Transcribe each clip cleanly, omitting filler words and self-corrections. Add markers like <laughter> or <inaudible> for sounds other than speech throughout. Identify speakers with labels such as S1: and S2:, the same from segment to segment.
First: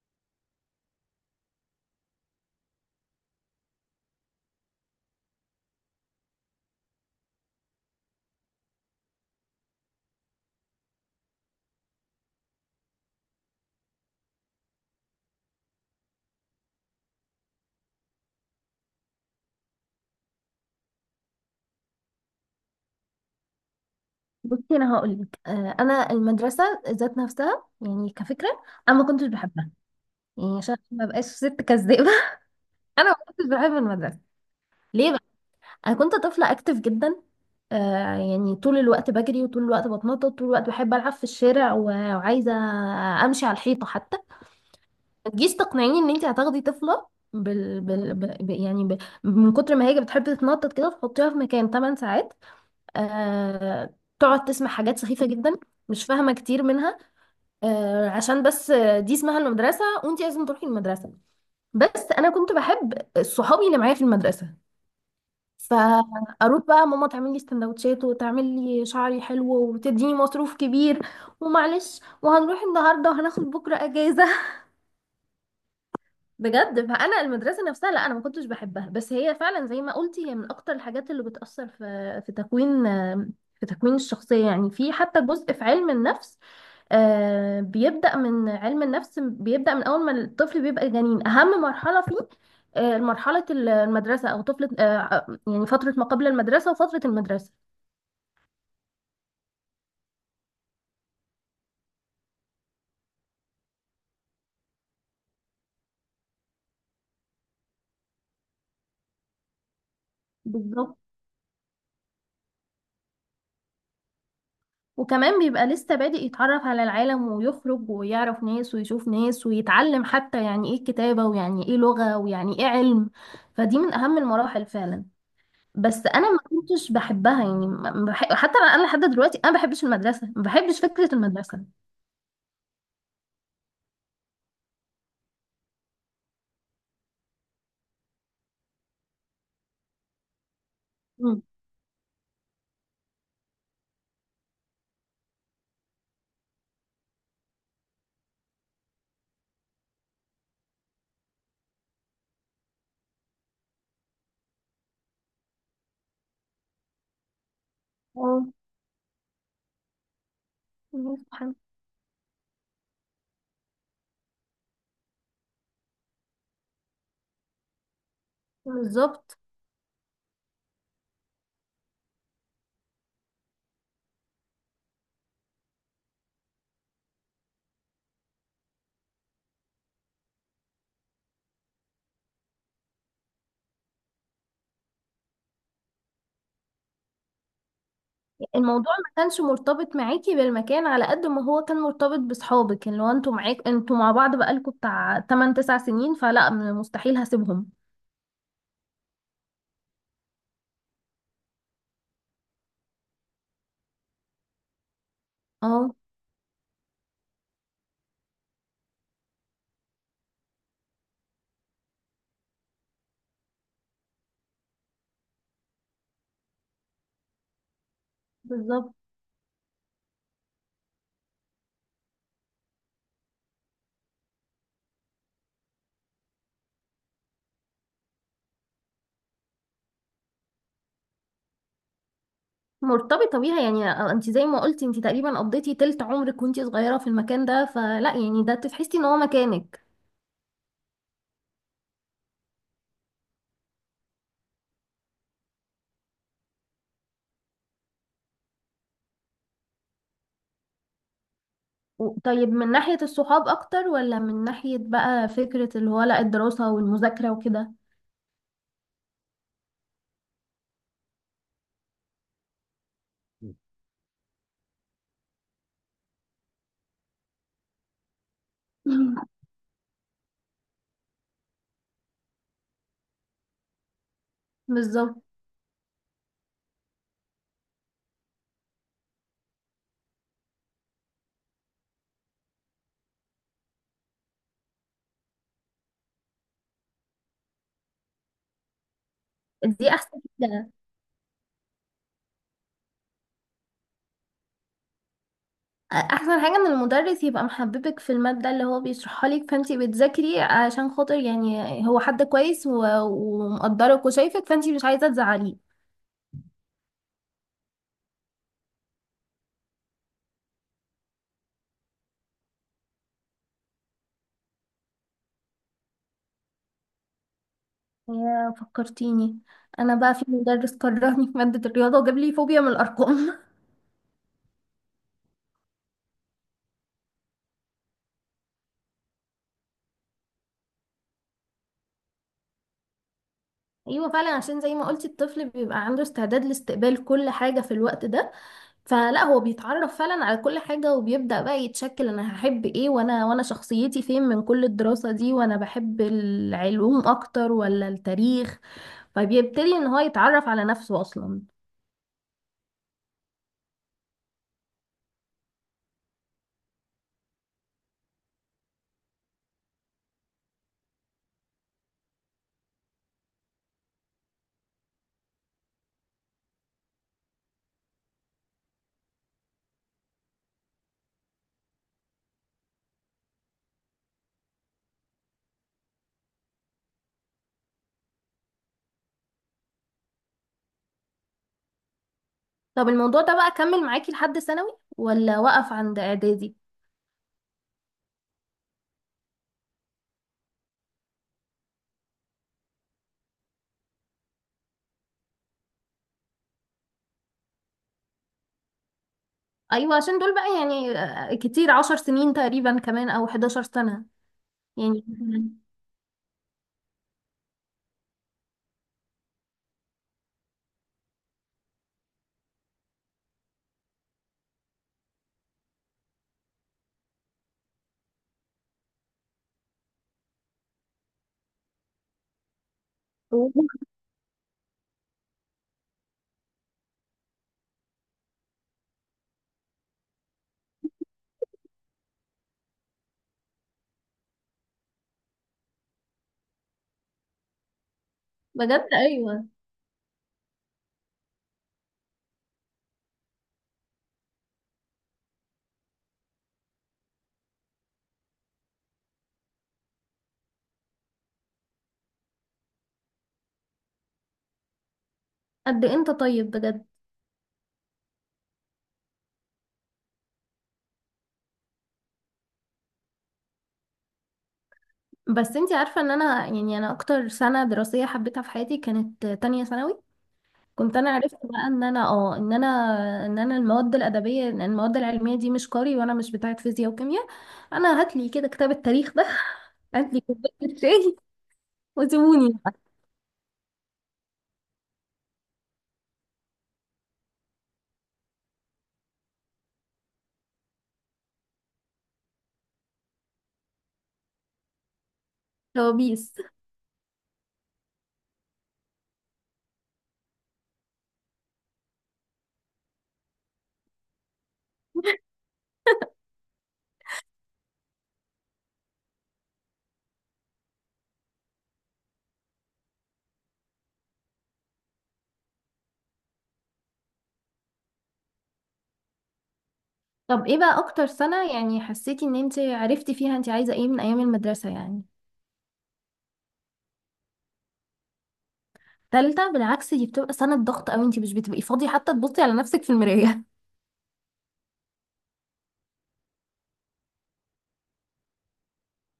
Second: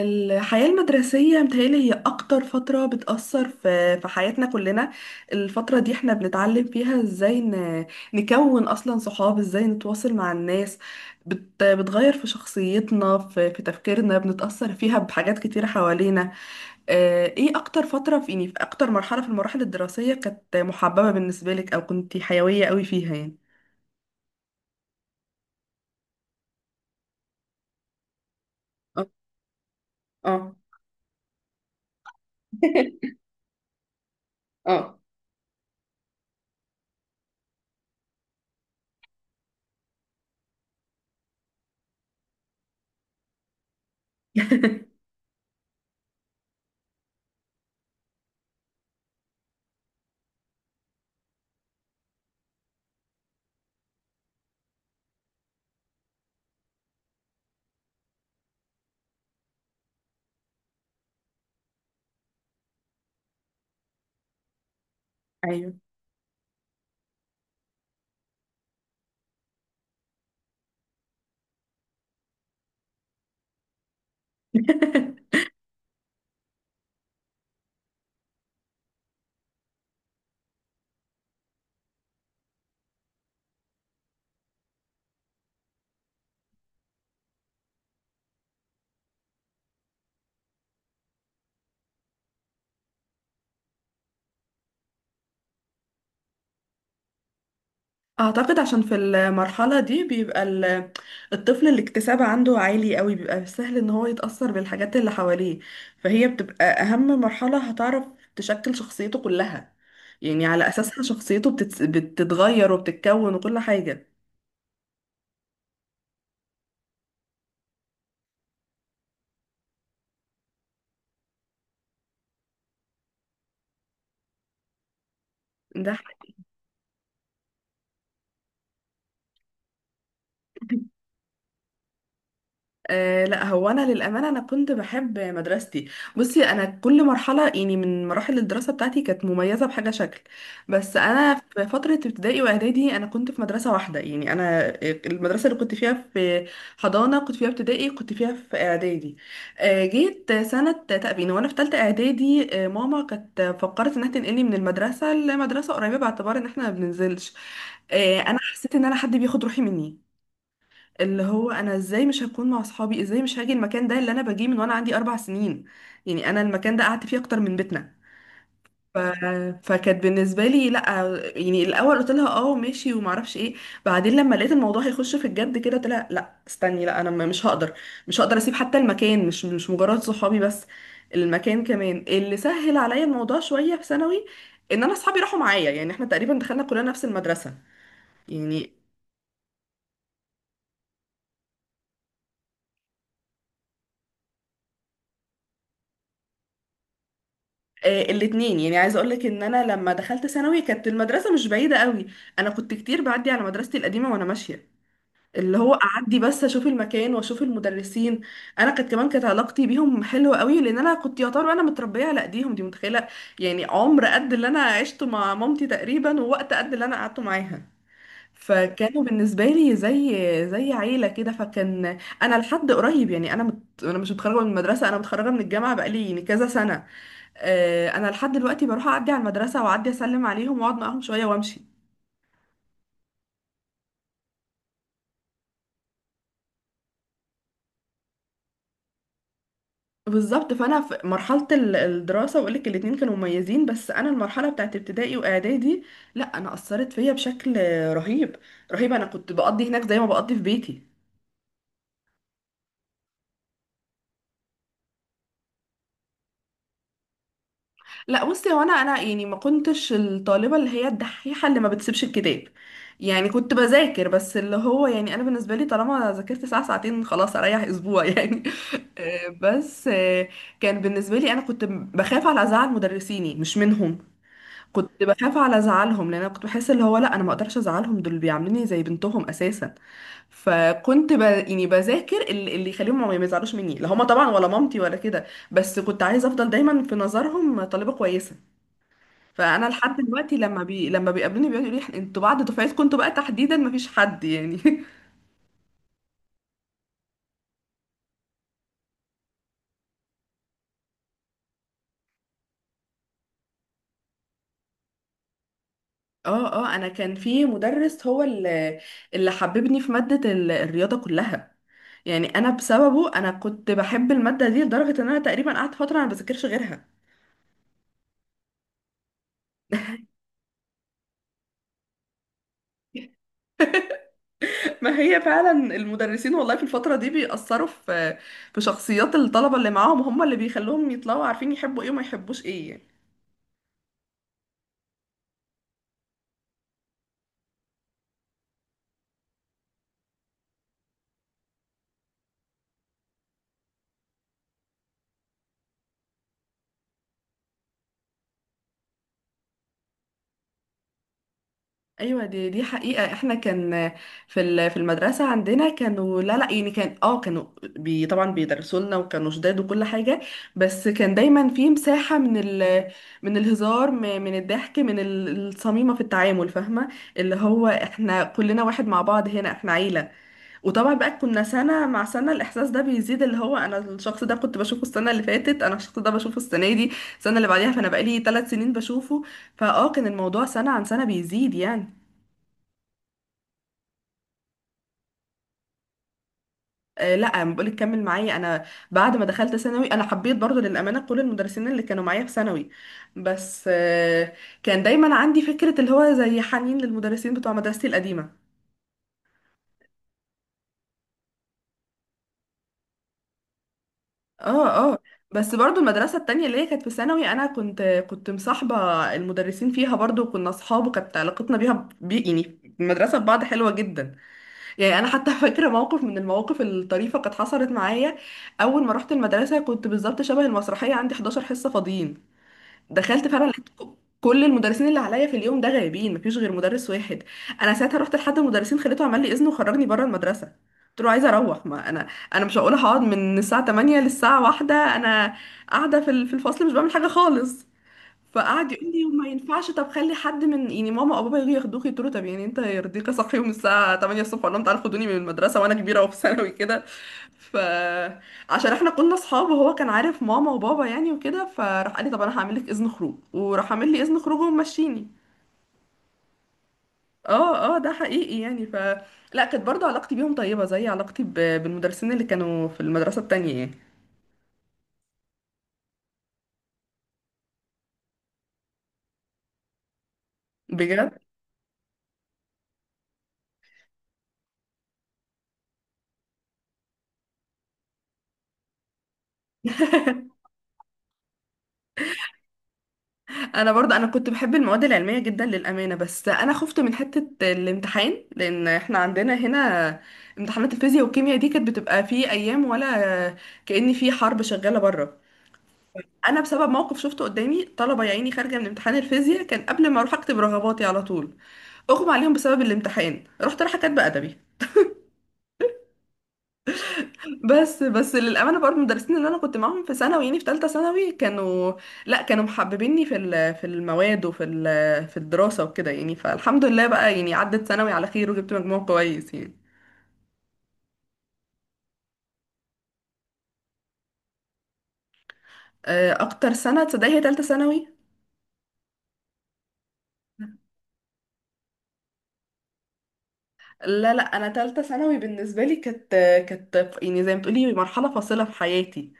S1: الحياة المدرسية متهيألي هي أكتر فترة بتأثر في حياتنا كلنا. الفترة دي احنا بنتعلم فيها ازاي نكون أصلا صحاب، ازاي نتواصل مع الناس. بتغير في شخصيتنا في تفكيرنا، بنتأثر فيها بحاجات كتيرة حوالينا. ايه أكتر فترة في يعني في أكتر مرحلة في المراحل الدراسية كانت محببة بالنسبة لك أو كنتي حيوية قوي فيها يعني؟
S2: بصي، انا هقول لك، انا المدرسه ذات نفسها يعني كفكره. انا ما
S1: اه.
S2: كنتش بحبها،
S1: اه.
S2: يعني عشان ما بقاش ست كذابه. <laughs> انا ما
S1: <laughs>
S2: كنتش بحب المدرسه.
S1: اه.
S2: ليه بقى؟ انا كنت طفله اكتف جدا. يعني طول الوقت بجري، وطول الوقت بتنطط، طول الوقت بحب العب في الشارع، وعايزه امشي على الحيطه حتى.
S1: <laughs>
S2: ما تجيش تقنعيني ان انت هتاخدي طفله، بال... بال... ب... يعني ب... من كتر ما هي بتحب تتنطط كده تحطيها في مكان 8 ساعات، آه... تقعد تسمع حاجات سخيفه جدا، مش فاهمه كتير منها. عشان بس دي اسمها المدرسة، وانتي لازم تروحي المدرسة. بس انا كنت بحب صحابي اللي معايا في المدرسة.
S1: أيوه.
S2: فاروح بقى ماما تعمل لي سندوتشات، وتعمل لي شعري حلو، وتديني مصروف كبير، ومعلش وهنروح النهارده وهناخد بكره اجازه. <laughs>
S1: <laughs>
S2: بجد، فانا المدرسه نفسها، لا انا ما كنتش بحبها، بس هي فعلا زي ما قلتي هي من اكتر الحاجات اللي بتاثر في تكوين الشخصيه. يعني في حتى جزء في علم النفس. بيبدا من علم النفس، بيبدا من اول ما الطفل بيبقى جنين. اهم مرحله فيه مرحله المدرسه، او طفله، يعني فتره ما قبل المدرسه وفتره المدرسه.
S1: اعتقد عشان في المرحلة دي بيبقى الطفل الاكتساب عنده عالي قوي، بيبقى سهل ان هو يتأثر بالحاجات اللي حواليه، فهي بتبقى اهم مرحلة هتعرف تشكل شخصيته كلها. يعني على
S2: بالظبط،
S1: اساسها شخصيته بتتغير وبتتكون وكل حاجة.
S2: وكمان بيبقى لسه بادئ يتعرف على العالم، ويخرج ويعرف ناس ويشوف ناس، ويتعلم حتى يعني ايه الكتابة، ويعني ايه لغة، ويعني ايه علم. فدي من اهم المراحل فعلا.
S1: ده
S2: بس انا
S1: حقيقي.
S2: ما كنتش بحبها، يعني ما بحب حتى، أنا لحد دلوقتي انا ما بحبش المدرسة، ما بحبش فكرة المدرسة.
S1: أه، لا، هو انا للامانه انا كنت بحب مدرستي. بصي، انا كل مرحله يعني من مراحل الدراسه بتاعتي كانت مميزه بحاجه شكل. بس انا
S2: مم.
S1: في فتره ابتدائي واعدادي انا كنت في مدرسه واحده، يعني انا المدرسه اللي كنت فيها في حضانه كنت فيها ابتدائي كنت فيها في اعدادي. أه، جيت سنه تأبين وانا في ثالثه اعدادي، ماما كانت فكرت انها تنقلني من المدرسه لمدرسه قريبه باعتبار ان احنا ما بننزلش. أه، انا
S2: اه،
S1: حسيت ان انا حد بياخد روحي مني، اللي هو
S2: سبحان
S1: انا ازاي مش هكون مع اصحابي، ازاي مش هاجي المكان ده اللي انا باجيه من وانا عندي 4 سنين. يعني انا المكان ده قعدت فيه اكتر من بيتنا.
S2: الله.
S1: ف...
S2: بالظبط،
S1: فكانت بالنسبه لي لا. يعني الاول قلت لها اه ماشي وما اعرفش ايه، بعدين لما لقيت الموضوع هيخش في الجد كده قلت لها لا استني، لا انا مش هقدر. مش هقدر اسيب حتى المكان، مش مجرد صحابي بس، المكان كمان. اللي سهل عليا الموضوع شويه في ثانوي ان انا اصحابي راحوا معايا، يعني احنا تقريبا دخلنا كلنا نفس المدرسه يعني.
S2: الموضوع ما كانش مرتبط معاكي بالمكان على قد ما هو كان مرتبط بصحابك، اللي هو انتوا معاك، انتوا مع بعض بقالكوا بتاع 8 9 سنين، فلا مستحيل هسيبهم.
S1: الاتنين. يعني عايزه اقول لك ان انا لما دخلت ثانوي كانت المدرسه مش بعيده قوي، انا كنت كتير بعدي على مدرستي القديمه وانا ماشيه، اللي هو
S2: اه،
S1: اعدي بس اشوف المكان واشوف المدرسين. انا كانت كمان كانت علاقتي بيهم حلوه قوي لان انا كنت يعتبر انا متربيه على ايديهم دي، متخيله؟ يعني عمر قد اللي انا عشته مع مامتي تقريبا، ووقت قد اللي انا قعدته معاها،
S2: بالظبط،
S1: فكانوا بالنسبه لي زي عيله كده. فكان انا لحد قريب، يعني انا انا مش متخرجه من المدرسه، انا متخرجه من الجامعه بقالي يعني كذا سنه، انا لحد دلوقتي بروح اعدي على المدرسه واعدي اسلم عليهم واقعد معاهم شويه وامشي.
S2: مرتبطة بيها. يعني انت زي ما قلتي انت تقريبا قضيتي تلت عمرك وانت صغيرة في المكان ده، فلا يعني ده تحسي ان هو مكانك.
S1: بالظبط. فانا في مرحله الدراسه، واقول لك الاتنين كانوا مميزين، بس انا المرحله بتاعت ابتدائي واعدادي، لا، انا اثرت فيا بشكل رهيب. رهيب. انا كنت بقضي هناك زي ما بقضي في بيتي.
S2: طيب، من ناحية الصحاب اكتر، ولا من ناحية بقى فكرة اللي هو لا الدراسة والمذاكرة وكده؟
S1: لا بصي، هو انا يعني ما كنتش الطالبه اللي هي الدحيحه اللي ما بتسيبش الكتاب. يعني كنت بذاكر، بس اللي هو يعني انا بالنسبه لي طالما ذاكرت ساعه ساعتين خلاص اريح اسبوع <laughs> يعني.
S2: <laughs> مم.
S1: بس كان بالنسبه لي، انا كنت بخاف على ازعل مدرسيني مش منهم. كنت
S2: بالظبط.
S1: بخاف على ازعلهم لان انا كنت بحس اللي هو لا، انا ما اقدرش ازعلهم، دول بيعاملوني زي بنتهم اساسا. فكنت يعني بذاكر اللي يخليهم ما يزعلوش مني، لا هما طبعا ولا مامتي ولا كده. بس كنت عايزه افضل دايما في نظرهم طالبه كويسه. فانا
S2: دي
S1: لحد
S2: احسن
S1: دلوقتي لما
S2: كده.
S1: لما بيقابلوني بيقعدوا يقولوا لي انتوا بعد دفعتكم انتوا بقى تحديدا مفيش حد يعني. <laughs>
S2: احسن حاجة ان المدرس يبقى محببك في المادة اللي هو بيشرحها لك، فانت بتذاكري عشان خاطر يعني هو حد كويس ومقدرك وشايفك، فانت مش عايزة تزعليه.
S1: اه، اه، انا كان في مدرس هو اللي حببني في مادة الرياضة كلها. يعني انا بسببه انا كنت بحب المادة دي لدرجة ان انا تقريبا قعدت فترة انا ما بذاكرش غيرها.
S2: يا فكرتيني، انا بقى في مدرس كرهني في مادة الرياضة، وجاب لي فوبيا من الارقام.
S1: <laughs>
S2: <laughs>
S1: ما هي فعلا المدرسين والله في الفترة دي بيأثروا في شخصيات الطلبة اللي معاهم، هم اللي بيخلوهم يطلعوا عارفين يحبوا ايه وما يحبوش ايه يعني.
S2: ايوه، فعلا عشان زي ما قلتي الطفل بيبقى عنده استعداد لاستقبال كل حاجة في الوقت ده، فلا هو بيتعرف فعلا على كل حاجة، وبيبدأ بقى يتشكل انا هحب ايه، وانا شخصيتي فين من كل الدراسة دي، وانا بحب العلوم اكتر ولا التاريخ. فبيبتدي ان هو يتعرف على نفسه اصلا.
S1: ايوه، دي حقيقه. احنا كان في في المدرسه عندنا كانوا، لا يعني، كان اه كانوا طبعا بيدرسوا لنا وكانوا شداد وكل حاجه، بس كان دايما في مساحه من من الهزار، من الضحك، من الصميمه في التعامل، فاهمه؟ اللي هو احنا كلنا واحد مع بعض هنا، احنا عيله. وطبعا بقى كنا سنه مع سنه الاحساس ده بيزيد، اللي هو انا الشخص ده كنت بشوفه السنه اللي فاتت، انا الشخص ده بشوفه السنه دي، السنه اللي بعديها، فانا بقالي 3 سنين بشوفه، فاه كان الموضوع سنه عن سنه بيزيد يعني.
S2: طب الموضوع ده بقى كمل معاكي لحد ثانوي، ولا وقف عند اعدادي؟
S1: لا، أنا بقولك كمل معايا انا. بعد ما دخلت ثانوي انا حبيت برضو للامانه كل المدرسين اللي كانوا معايا في ثانوي، بس كان دايما عندي فكره اللي هو زي حنين للمدرسين بتوع مدرستي القديمه.
S2: ايوه، عشان دول بقى يعني كتير، عشر سنين تقريبا كمان، او 11 سنة
S1: اه، اه.
S2: يعني. <laughs>
S1: بس برضو المدرسه التانية اللي هي كانت في ثانوي انا كنت مصاحبه المدرسين فيها برضو، كنا اصحاب، وكانت علاقتنا بيها يعني المدرسه ببعض حلوه جدا. يعني انا حتى <laughs> فاكره موقف من المواقف الطريفه كانت حصلت معايا. اول ما رحت المدرسه كنت بالظبط شبه المسرحيه، عندي 11 حصه فاضيين. دخلت فعلا
S2: أوه.
S1: لقيت كل المدرسين اللي عليا في اليوم ده غايبين، مفيش غير مدرس واحد. انا ساعتها رحت لحد المدرسين خليته عمل لي اذن وخرجني بره المدرسه. قلت له عايزه اروح، ما انا مش هقول هقعد من الساعه 8 للساعه 1 انا قاعده في في الفصل مش بعمل حاجه خالص. فقعد
S2: بجد
S1: يقول لي وما
S2: ايوه.
S1: ينفعش، طب خلي حد من يعني ماما او بابا يجوا ياخدوك. يقولوا طب يعني انت يرضيك اصحيهم الساعه 8 الصبح اقول لهم تعالوا خدوني من المدرسه وانا كبيره وفي <laughs> ثانوي كده. ف عشان احنا كنا اصحاب وهو كان عارف ماما وبابا يعني وكده، فراح قال لي طب انا هعمل لك اذن خروج، وراح عامل لي اذن خروج ومشيني.
S2: قد إيه انت طيب بجد.
S1: اه، اه، ده حقيقي يعني. لا، كانت برضو علاقتي بيهم طيبه زي علاقتي بالمدرسين اللي كانوا في المدرسه التانية يعني.
S2: بس انتي عارفة ان انا يعني انا اكتر سنة دراسية حبيتها في حياتي كانت تانية ثانوي. كنت انا
S1: بجد.
S2: عرفت بقى ان انا المواد الادبية، ان المواد العلمية دي مش قاري، وانا مش بتاعة فيزياء وكيمياء. انا هاتلي كده كتاب التاريخ ده. <laughs> هاتلي
S1: <laughs>
S2: كوباية الشاي وسيبوني بقى.
S1: انا برضه انا كنت بحب المواد العلميه جدا للامانه، بس انا خفت من حته الامتحان، لان احنا عندنا هنا امتحانات الفيزياء والكيمياء دي كانت بتبقى في ايام ولا كأن في حرب شغاله بره.
S2: كوابيس.
S1: انا بسبب موقف شفته قدامي طلبه يا عيني خارجه من امتحان الفيزياء كان قبل ما اروح اكتب رغباتي على طول، اغمى عليهم بسبب الامتحان، رحت رايحه كاتبه ادبي. بس للامانه برضه المدرسين اللي انا كنت معاهم في ثانوي يعني في ثالثه ثانوي كانوا، لا كانوا محببيني في في المواد وفي في الدراسه وكده يعني، فالحمد لله بقى يعني عدت ثانوي على خير وجبت مجموع كويس يعني.
S2: طب ايه بقى اكتر سنة يعني حسيتي ان انت عرفتي فيها انت عايزة ايه من ايام المدرسة يعني؟
S1: اكتر سنه تصدقي هي ثالثه ثانوي.
S2: تالتة؟ بالعكس، دي بتبقى سنة ضغط اوي، انت مش بتبقي فاضية حتى تبصي على نفسك في المراية.
S1: لا، لا، انا ثالثه ثانوي بالنسبه لي كانت يعني زي ما بتقولي مرحله فاصله في حياتي.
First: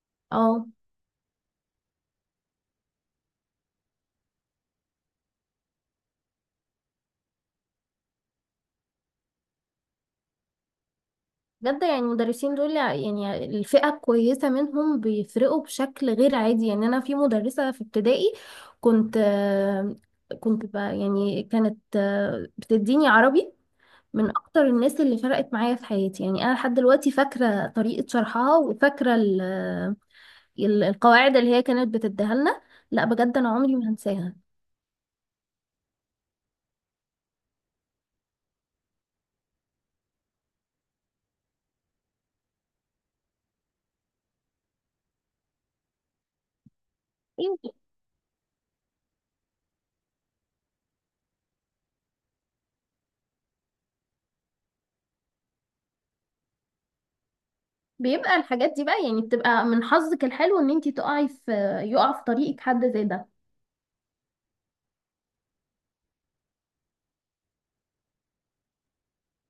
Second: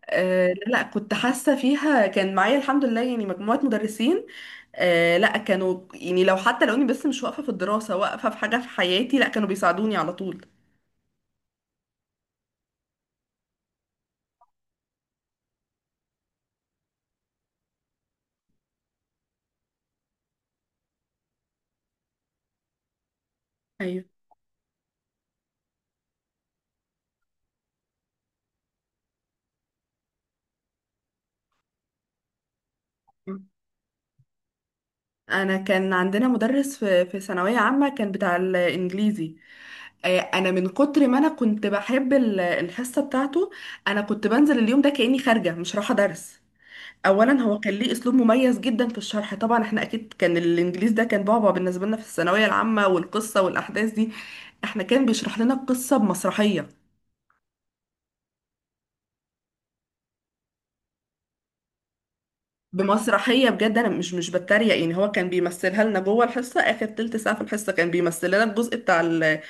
S2: <laughs>
S1: لا
S2: اه،
S1: لا، كنت حاسه فيها كان معايا الحمد لله يعني مجموعه مدرسين. آه لا، كانوا يعني لو حتى لو اني بس مش واقفة في الدراسة، واقفة في حاجة في حياتي، لا كانوا بيساعدوني على طول.
S2: بجد يعني المدرسين دول، يعني الفئة الكويسة منهم، بيفرقوا بشكل غير عادي. يعني انا في مدرسة في ابتدائي كنت آه، كنت بقى، يعني كانت بتديني عربي،
S1: ايوه.
S2: من اكتر الناس اللي فرقت معايا في حياتي. يعني انا لحد دلوقتي فاكرة طريقة شرحها، وفاكرة القواعد اللي هي كانت بتديها لنا. لا بجد، انا عمري ما هنساها.
S1: انا كان عندنا مدرس في ثانويه عامه كان بتاع الانجليزي. انا من كتر ما انا كنت بحب الحصه بتاعته، انا كنت بنزل اليوم ده كاني خارجه مش رايحه درس. اولا
S2: إيه،
S1: هو كان ليه اسلوب مميز جدا في الشرح، طبعا احنا اكيد كان الانجليزي ده كان بعبع بالنسبه لنا في الثانويه العامه والقصه والاحداث دي. احنا كان بيشرح لنا القصه بمسرحيه.
S2: بيبقى الحاجات دي بقى يعني بتبقى من حظك الحلو ان انتي تقعي في، يقع في طريقك حد زي ده.
S1: بمسرحية بجد، أنا مش بتريق يعني. هو كان بيمثلها لنا جوه الحصة، آخر تلت ساعة في الحصة كان بيمثل لنا الجزء بتاع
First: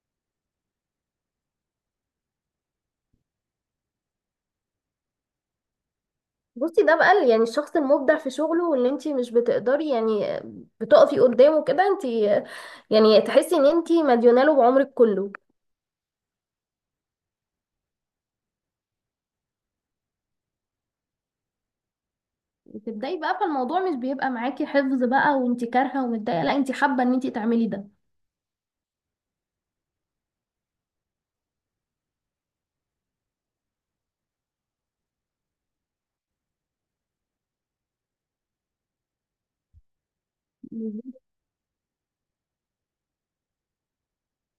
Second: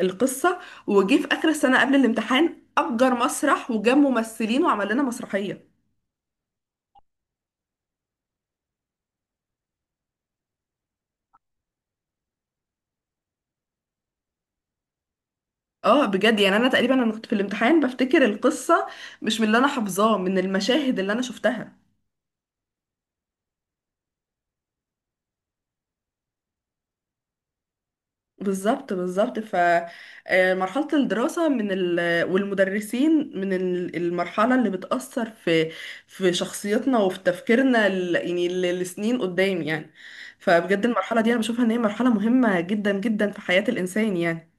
S1: القصة. وجي في آخر السنة قبل الامتحان أجر مسرح وجاب ممثلين وعمل لنا مسرحية.
S2: بصي، ده بقى يعني الشخص المبدع في شغله، واللي انت مش بتقدري يعني بتقفي قدامه كده، انت يعني تحسي ان انت مديونه له بعمرك كله.
S1: اه، بجد يعني أنا تقريبا أنا كنت في الامتحان بفتكر القصة مش من اللي أنا حافظاه، من المشاهد اللي أنا شفتها.
S2: بتبدأي بقى، فالموضوع مش بيبقى معاكي حفظ بقى وانتي كارهة ومتضايقة، لا انتي حابة ان انتي تعملي ده.
S1: بالظبط، بالظبط. فمرحلة الدراسة من والمدرسين من المرحلة اللي بتأثر في شخصيتنا وفي تفكيرنا، يعني لسنين قدام يعني. فبجد المرحلة دي أنا بشوفها إن هي مرحلة مهمة جدا جدا في حياة الإنسان يعني.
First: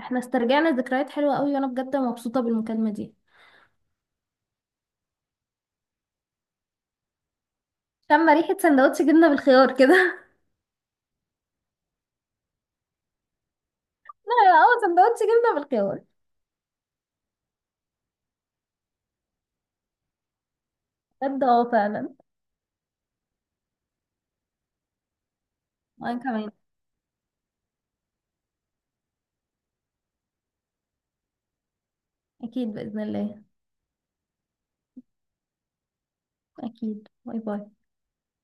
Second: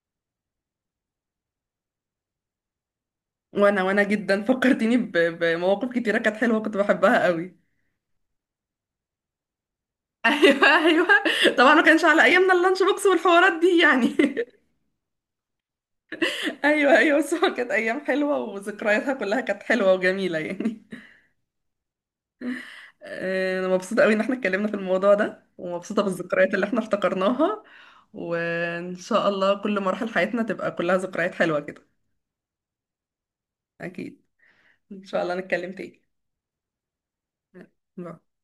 S2: احنا استرجعنا ذكريات حلوة قوي، وانا بجد مبسوطة بالمكالمة دي.
S1: وأنا جدا <laughs> فكرتيني بمواقف كتيرة كانت حلوة كنت بحبها قوي.
S2: شم ريحة سندوتش جبنة بالخيار كده.
S1: <laughs>
S2: <laughs>
S1: أيوه، أيوه. طبعا ما كانش على أيامنا اللانش بوكس والحوارات دي يعني.
S2: لا
S1: <laughs>
S2: اه، سندوتش جبنة بالخيار.
S1: أيوه، أيوه. بس هو كانت أيام حلوة وذكرياتها كلها كانت حلوة وجميلة يعني.
S2: بجد اه، فعلا.
S1: انا مبسوطة قوي ان احنا اتكلمنا في الموضوع ده ومبسوطة
S2: وانا كمان.
S1: بالذكريات اللي احنا افتكرناها. وان شاء الله كل مراحل حياتنا تبقى كلها ذكريات حلوة كده.
S2: اكيد بإذن الله.
S1: اكيد. ان شاء الله نتكلم تاني.
S2: اكيد، باي باي.
S1: باي.